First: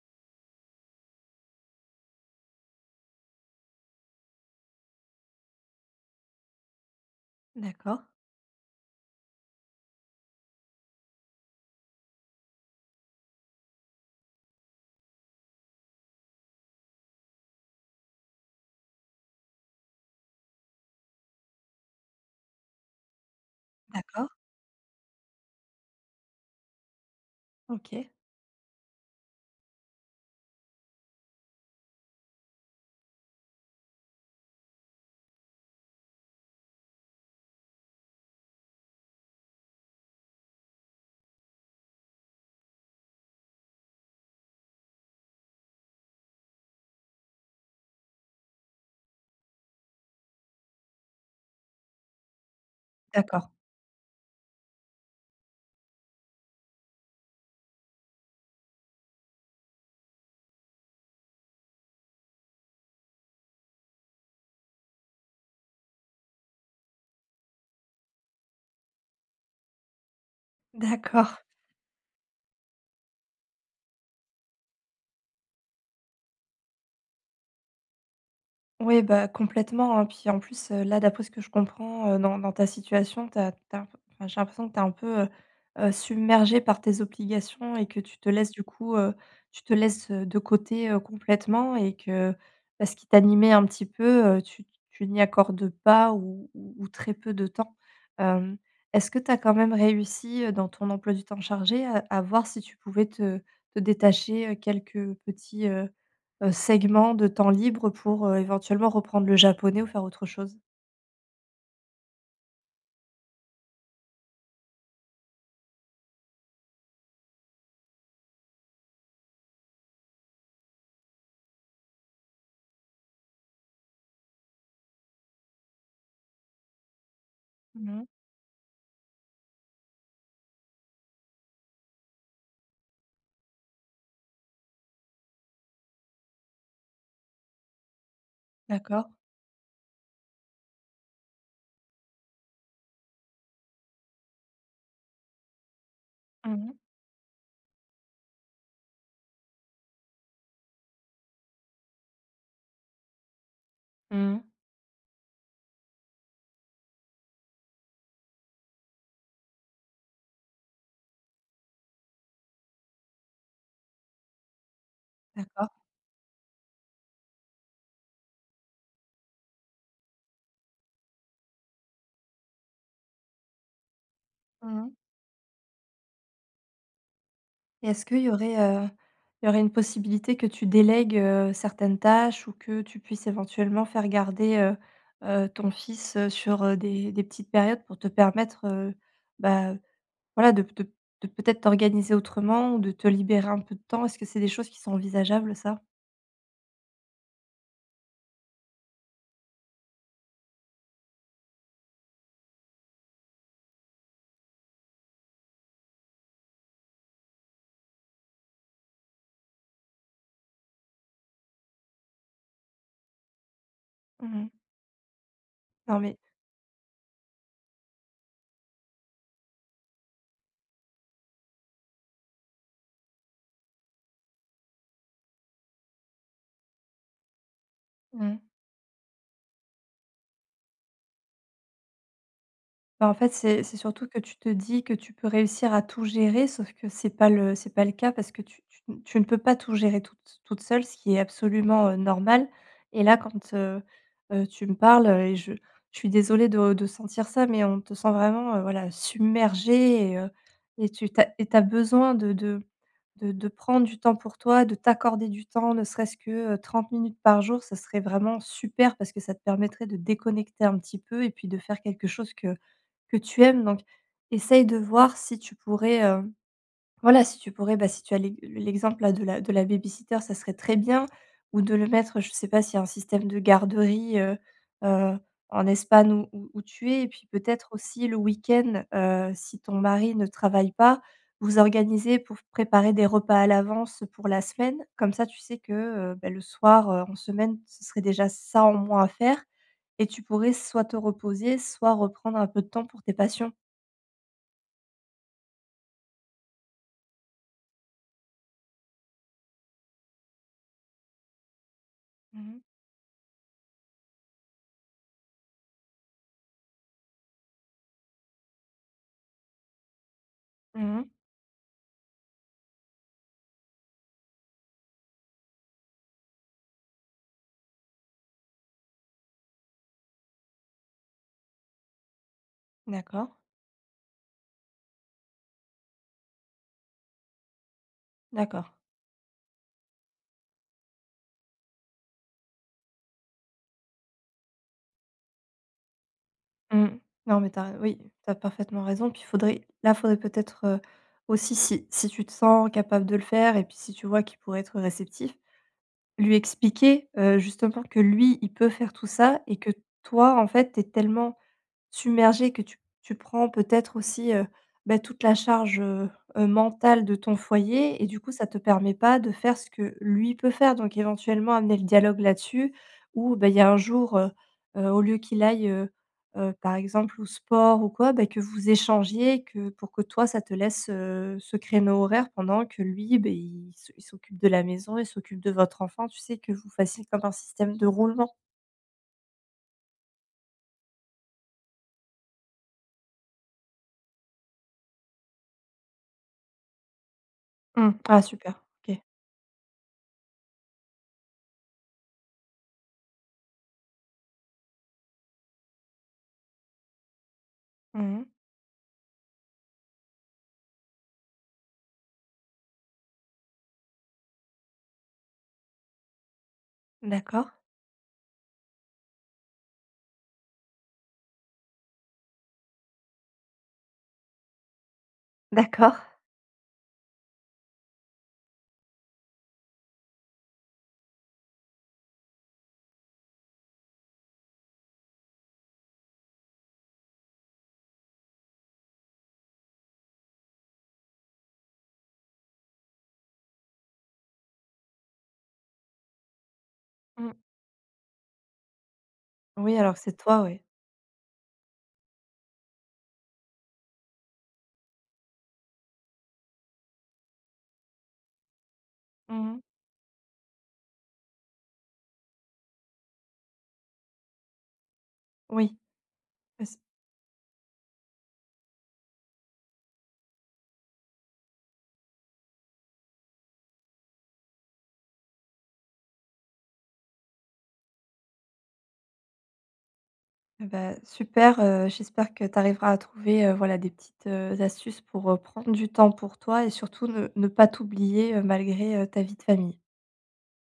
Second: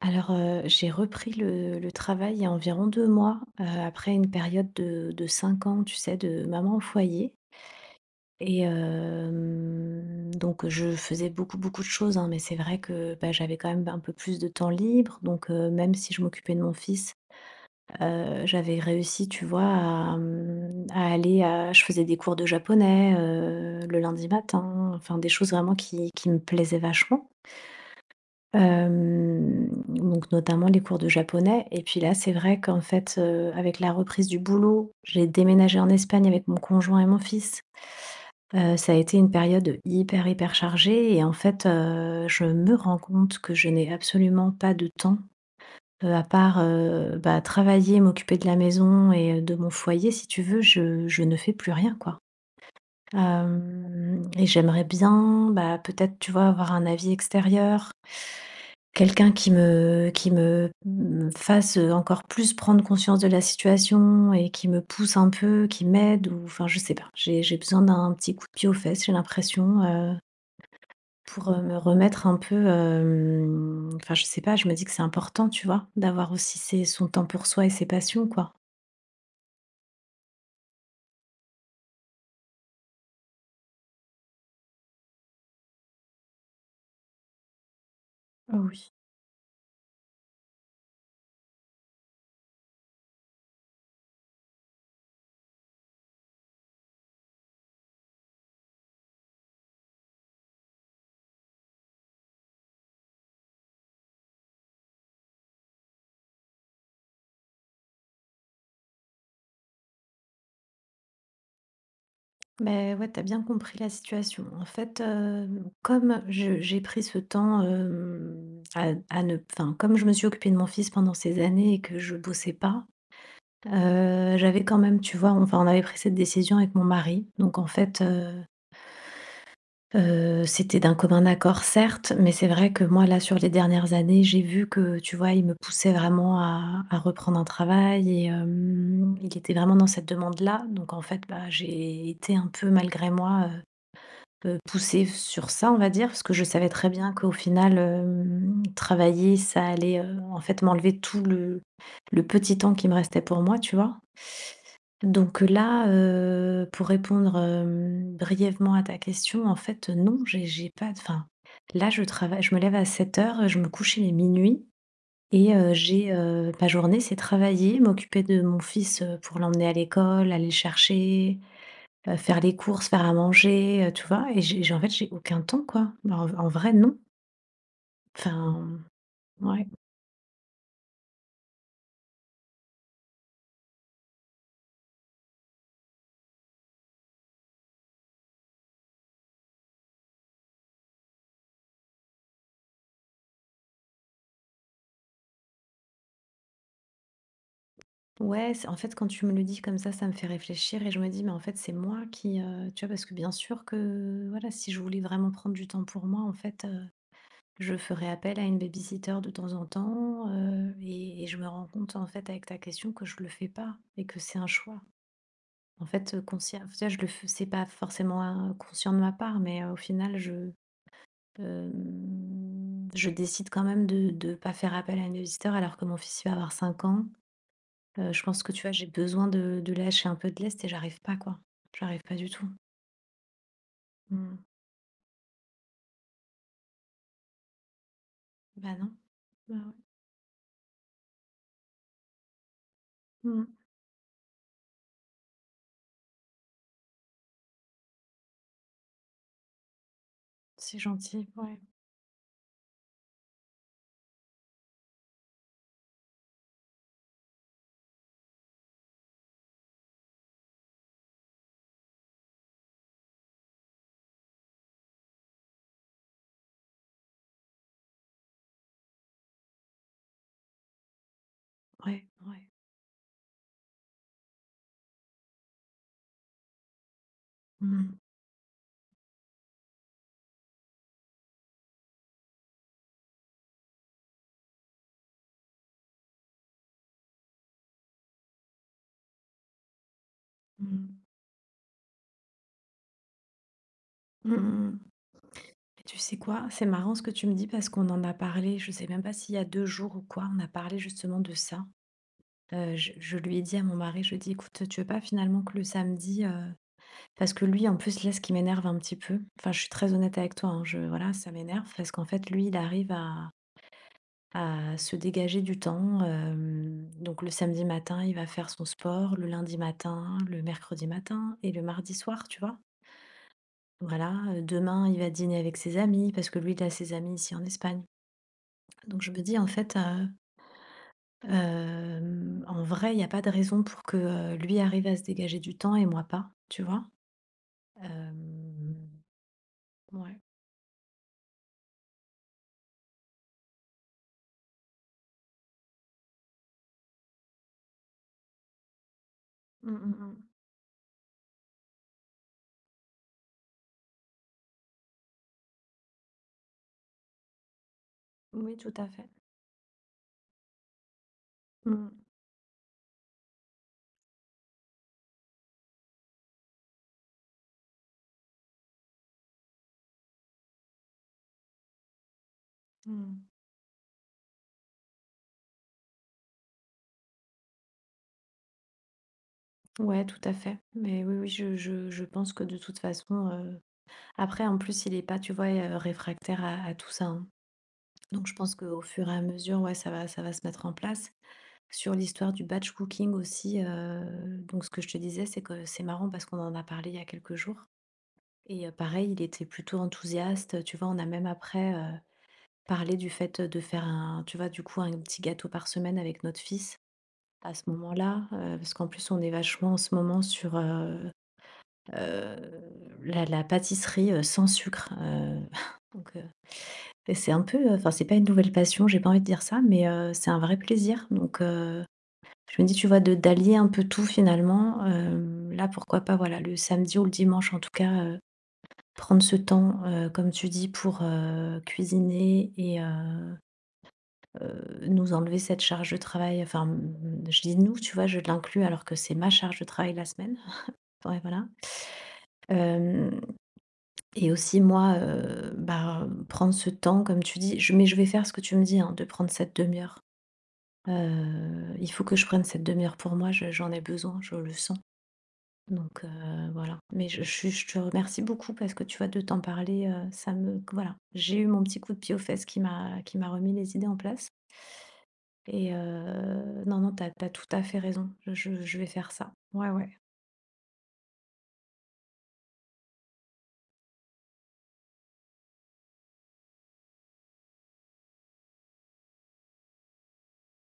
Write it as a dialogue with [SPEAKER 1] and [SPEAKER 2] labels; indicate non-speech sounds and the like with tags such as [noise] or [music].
[SPEAKER 1] Alors, j'ai repris le travail il y a environ 2 mois, après une période de 5 ans, tu sais, de maman au foyer.
[SPEAKER 2] D'accord,
[SPEAKER 1] Et donc je faisais beaucoup, beaucoup de choses, hein, mais c'est vrai que, bah, j'avais quand même un peu plus de temps libre. Donc même si je m'occupais de mon fils, j'avais réussi, tu vois, à, mmh, à aller à je faisais des cours de japonais, le lundi
[SPEAKER 2] d'accord,
[SPEAKER 1] matin, enfin des choses vraiment qui me plaisaient vachement.
[SPEAKER 2] OK.
[SPEAKER 1] Donc notamment les cours de japonais. Et puis là, c'est vrai qu'en fait, avec la reprise du boulot, j'ai déménagé en Espagne avec mon conjoint et mon fils. Ça a été une période hyper, hyper chargée et en fait, je me rends compte que je n'ai absolument pas de temps, à part, bah, travailler, m'occuper de la maison et de mon foyer. Si tu veux, je ne fais plus rien, quoi.
[SPEAKER 2] D'accord,
[SPEAKER 1] Hem Et j'aimerais bien, bah, peut-être, tu vois, avoir un avis extérieur. Quelqu'un qui me fasse encore plus prendre conscience de la situation et qui me pousse un peu, qui m'aide ou enfin, je sais pas. J'ai besoin d'un petit coup de pied aux fesses, j'ai l'impression. heu,
[SPEAKER 2] d'accord.
[SPEAKER 1] pour, heu, me remettre un peu, enfin, je sais pas, je me dis que c'est important, tu vois, d'avoir aussi ses son temps pour soi et ses passions, quoi.
[SPEAKER 2] Ouais, bah, complètement, hein, puis en plus, là, d'après ce que je comprends, dans ta situation, t'as as tu as enfin, j'ai l'impression que tu es un peu, submergée par tes obligations et que tu te laisses
[SPEAKER 1] Ah
[SPEAKER 2] du
[SPEAKER 1] oui.
[SPEAKER 2] coup, tu te laisses, de côté, complètement et que, bah, ce qui t'animait un petit peu, tu n'y accordes pas ou ou très peu de temps. Hem, Est-ce que tu as quand même réussi, dans ton emploi du temps chargé à voir si tu pouvais te détacher, quelques petits, segment de temps libre pour, éventuellement reprendre le japonais ou faire autre chose.
[SPEAKER 1] Mais ouais, t'as bien compris la situation. En fait, comme je j'ai pris ce temps, hem, à ne enfin, comme je me suis occupée de mon fils pendant ces années et que je bossais pas, j'avais quand même, tu vois, enfin, on avait pris cette décision avec mon mari. Donc en fait,
[SPEAKER 2] Mmh.
[SPEAKER 1] c'était d'un commun accord, certes, mais c'est vrai que moi, là, sur les dernières années, j'ai vu que, tu vois, il me poussait vraiment à reprendre un travail et
[SPEAKER 2] D'accord.
[SPEAKER 1] il était vraiment dans cette demande-là. Donc en fait, bah, j'ai été un peu malgré moi, poussée sur ça, on va dire, parce que je
[SPEAKER 2] Mmh
[SPEAKER 1] savais
[SPEAKER 2] mh.
[SPEAKER 1] très bien qu'au final, travailler, ça allait, en fait, m'enlever tout le petit temps qui me restait pour moi, tu vois?
[SPEAKER 2] Mmh.
[SPEAKER 1] Donc là, pour répondre, brièvement à ta question, en fait, non, j'ai pas de enfin, là, je travaille, je me lève à 7 heures, je me couche, il est minuit. Et
[SPEAKER 2] D'accord.
[SPEAKER 1] j'ai, ma journée, c'est travailler, m'occuper de mon fils, pour l'emmener à l'école, aller le chercher, faire les courses, faire à manger, tu vois? Et j'ai en fait,
[SPEAKER 2] Mmh.
[SPEAKER 1] j'ai aucun temps, quoi. En vrai, non. Mmh.
[SPEAKER 2] Et est-ce qu'il y aurait,
[SPEAKER 1] Enfin,
[SPEAKER 2] il y aurait
[SPEAKER 1] ouais.
[SPEAKER 2] une possibilité que tu délègues, certaines tâches ou que tu puisses éventuellement faire garder, ton fils, sur, des petites périodes pour te permettre, bah, voilà, de de peut-être t'organiser autrement ou de te libérer un peu de temps. Est-ce que c'est des choses qui sont envisageables, ça?
[SPEAKER 1] Ouais, c'est en fait, quand tu me le dis comme ça me fait réfléchir et je me dis: «Mais en fait, c'est moi qui,» tu vois? Parce que bien sûr que, voilà, si je voulais vraiment prendre du temps pour moi, en fait, je ferais appel à une baby-sitter de temps en temps, et je me rends compte, en fait, avec ta question, que je le fais pas et que c'est un
[SPEAKER 2] Mmh.
[SPEAKER 1] choix. En
[SPEAKER 2] Non,
[SPEAKER 1] fait,
[SPEAKER 2] mais
[SPEAKER 1] conscient, tu vois? Je le fais, c'est pas forcément, conscient de ma part, mais, au final, je. Je décide quand même de pas faire appel à un éditeur, alors que mon fils, il va avoir 5 ans. Je
[SPEAKER 2] mmh.
[SPEAKER 1] pense que, tu vois, j'ai besoin de lâcher un peu de lest et j'arrive pas, quoi. J'arrive pas du tout.
[SPEAKER 2] Bah, en fait, c'est surtout que
[SPEAKER 1] Mmh.
[SPEAKER 2] tu te dis que tu peux réussir à tout gérer, sauf que c'est pas le cas parce que tu
[SPEAKER 1] Bah,
[SPEAKER 2] tu
[SPEAKER 1] non.
[SPEAKER 2] tu ne peux
[SPEAKER 1] Bah,
[SPEAKER 2] pas
[SPEAKER 1] ouais.
[SPEAKER 2] tout gérer toute seule, ce qui est absolument, normal et là,
[SPEAKER 1] Mmh.
[SPEAKER 2] quand, tu me parles, heu, et je suis désolée de sentir ça, mais on te sent vraiment, voilà, submergée
[SPEAKER 1] C'est
[SPEAKER 2] et tu tu
[SPEAKER 1] gentil.
[SPEAKER 2] as et
[SPEAKER 1] Ouais.
[SPEAKER 2] tu besoin de de prendre du temps pour toi, de t'accorder du temps, ne serait-ce que, 30 minutes par jour. Ça serait vraiment super parce que ça te permettrait de déconnecter un petit peu et puis de faire quelque chose que tu aimes donc essaye de voir si tu pourrais, voilà, si tu pourrais, bah, si tu as l'e l'exemple là de la baby-sitter, ça serait très bien ou de le
[SPEAKER 1] Ouais,
[SPEAKER 2] mettre, je ne
[SPEAKER 1] ouais.
[SPEAKER 2] sais pas s'il y a un système de garderie, heu, en Espagne où où tu es et puis peut-être
[SPEAKER 1] Mmh mh.
[SPEAKER 2] aussi le week-end, si ton mari ne travaille pas, vous organisez pour préparer des repas à l'avance pour la semaine. Comme ça, tu sais que, bah, le soir, en semaine, ce serait déjà ça en moins à faire et tu pourrais
[SPEAKER 1] Mmh.
[SPEAKER 2] soit te reposer, soit reprendre un peu de temps pour tes passions.
[SPEAKER 1] Mmh mmh. Et tu sais quoi? C'est marrant ce que tu me dis parce qu'on en a parlé, je sais même pas s'il y a 2 jours ou quoi, on a parlé justement de ça.
[SPEAKER 2] Mmh mh.
[SPEAKER 1] Je lui ai dit à mon mari, je lui ai dit: «Écoute, tu veux pas finalement que le samedi». Parce que lui, en plus, là, ce qui m'énerve un petit peu, enfin, je suis très honnête avec toi, hein, je,
[SPEAKER 2] Mmh.
[SPEAKER 1] voilà, ça m'énerve parce qu'en fait, lui, il arrive à se dégager du temps. Donc, le samedi matin, il va faire son sport, le lundi matin, le mercredi matin et le mardi soir, tu vois.
[SPEAKER 2] D'accord,
[SPEAKER 1] Voilà, demain, il va dîner avec ses amis parce que lui, il a ses amis ici en Espagne.
[SPEAKER 2] d'accord.
[SPEAKER 1] Donc, je me dis, en fait, en vrai, il n'y a pas de raison pour que lui arrive à se dégager du temps et moi pas, tu vois.
[SPEAKER 2] Mmh. Non, mais t'as oui,
[SPEAKER 1] Euh,
[SPEAKER 2] tu as parfaitement raison. Puis, il faudrait là, faudrait
[SPEAKER 1] ouais.
[SPEAKER 2] peut-être, aussi si tu te sens capable de le faire et puis si tu vois qu'il pourrait être réceptif, lui expliquer, justement que lui, il peut faire tout ça et
[SPEAKER 1] Mm,
[SPEAKER 2] que
[SPEAKER 1] mm, mm.
[SPEAKER 2] toi, en fait, tu es tellement submergé que tu prends peut-être aussi, bah, toute la charge, mentale de ton foyer et du coup, ça
[SPEAKER 1] Oui,
[SPEAKER 2] te
[SPEAKER 1] tout à
[SPEAKER 2] permet
[SPEAKER 1] fait.
[SPEAKER 2] pas de faire ce que lui peut faire. Donc éventuellement amener le
[SPEAKER 1] Mmh,
[SPEAKER 2] dialogue là-dessus où, bah, il y a un jour, au lieu qu'il aille, par exemple au sport ou quoi, bah, que vous échangiez, que pour que toi ça te laisse, ce créneau horaire pendant que lui, beh,
[SPEAKER 1] mmh.
[SPEAKER 2] il s'occupe de la maison, il s'occupe de votre enfant. Tu sais, que vous fassiez comme un système de roulement?
[SPEAKER 1] Ouais, tout à fait. Mais oui, oui, je pense que de toute façon, après, en plus, il est pas, tu vois, réfractaire à tout ça, hein.
[SPEAKER 2] Mmh. Ah,
[SPEAKER 1] Donc je
[SPEAKER 2] super,
[SPEAKER 1] pense qu'au
[SPEAKER 2] OK.
[SPEAKER 1] fur et à mesure, ouais, ça va se mettre en place. Sur l'histoire du batch cooking aussi, donc ce que je te disais, c'est que c'est marrant parce qu'on en a parlé il y a quelques jours
[SPEAKER 2] Mmh.
[SPEAKER 1] et pareil, il était plutôt enthousiaste. Tu vois, on a même après, parlé du fait, de faire un tu vois, du coup, un petit gâteau par semaine avec notre fils.
[SPEAKER 2] D'accord.
[SPEAKER 1] À ce moment-là, parce qu'en plus on est vachement en ce moment sur, heu, la pâtisserie, sans sucre, [laughs]
[SPEAKER 2] D'accord.
[SPEAKER 1] donc et c'est un peu, enfin c'est pas une nouvelle passion, j'ai pas envie de dire ça, mais c'est un vrai plaisir. Donc je me dis, tu vois, de d'allier un peu tout finalement. Là pourquoi pas, voilà, le samedi ou le dimanche en tout cas, prendre ce temps, comme tu dis, pour, cuisiner et nous enlever cette charge de travail. Enfin, mmh,
[SPEAKER 2] Mmh.
[SPEAKER 1] je dis «nous», tu vois? Je l'inclus alors que c'est ma charge de
[SPEAKER 2] Oui,
[SPEAKER 1] travail
[SPEAKER 2] alors
[SPEAKER 1] la
[SPEAKER 2] c'est
[SPEAKER 1] semaine.
[SPEAKER 2] toi, oui.
[SPEAKER 1] [laughs] Ouais, voilà. Hem Et aussi moi, bah, prendre ce temps comme tu dis. Je mais je vais faire ce que tu me dis, hein, de prendre cette
[SPEAKER 2] Mmh.
[SPEAKER 1] demi heure. Il faut que je prenne cette demi heure pour moi, je j'en ai besoin, je le sens.
[SPEAKER 2] Oui,
[SPEAKER 1] Donc
[SPEAKER 2] bah, s
[SPEAKER 1] voilà. Mais je te remercie beaucoup parce que, tu vois, de t'en parler, ça me, voilà, j'ai eu mon petit coup de pied aux fesses qui m'a remis les idées en place. Et non, non, t'as as tout à fait raison. Je vais faire ça. Ouais, ouais.
[SPEAKER 2] bah, super, j'espère que tu arriveras à trouver, voilà des petites, astuces pour, prendre du temps pour toi et surtout ne pas t'oublier, malgré, ta vie de famille.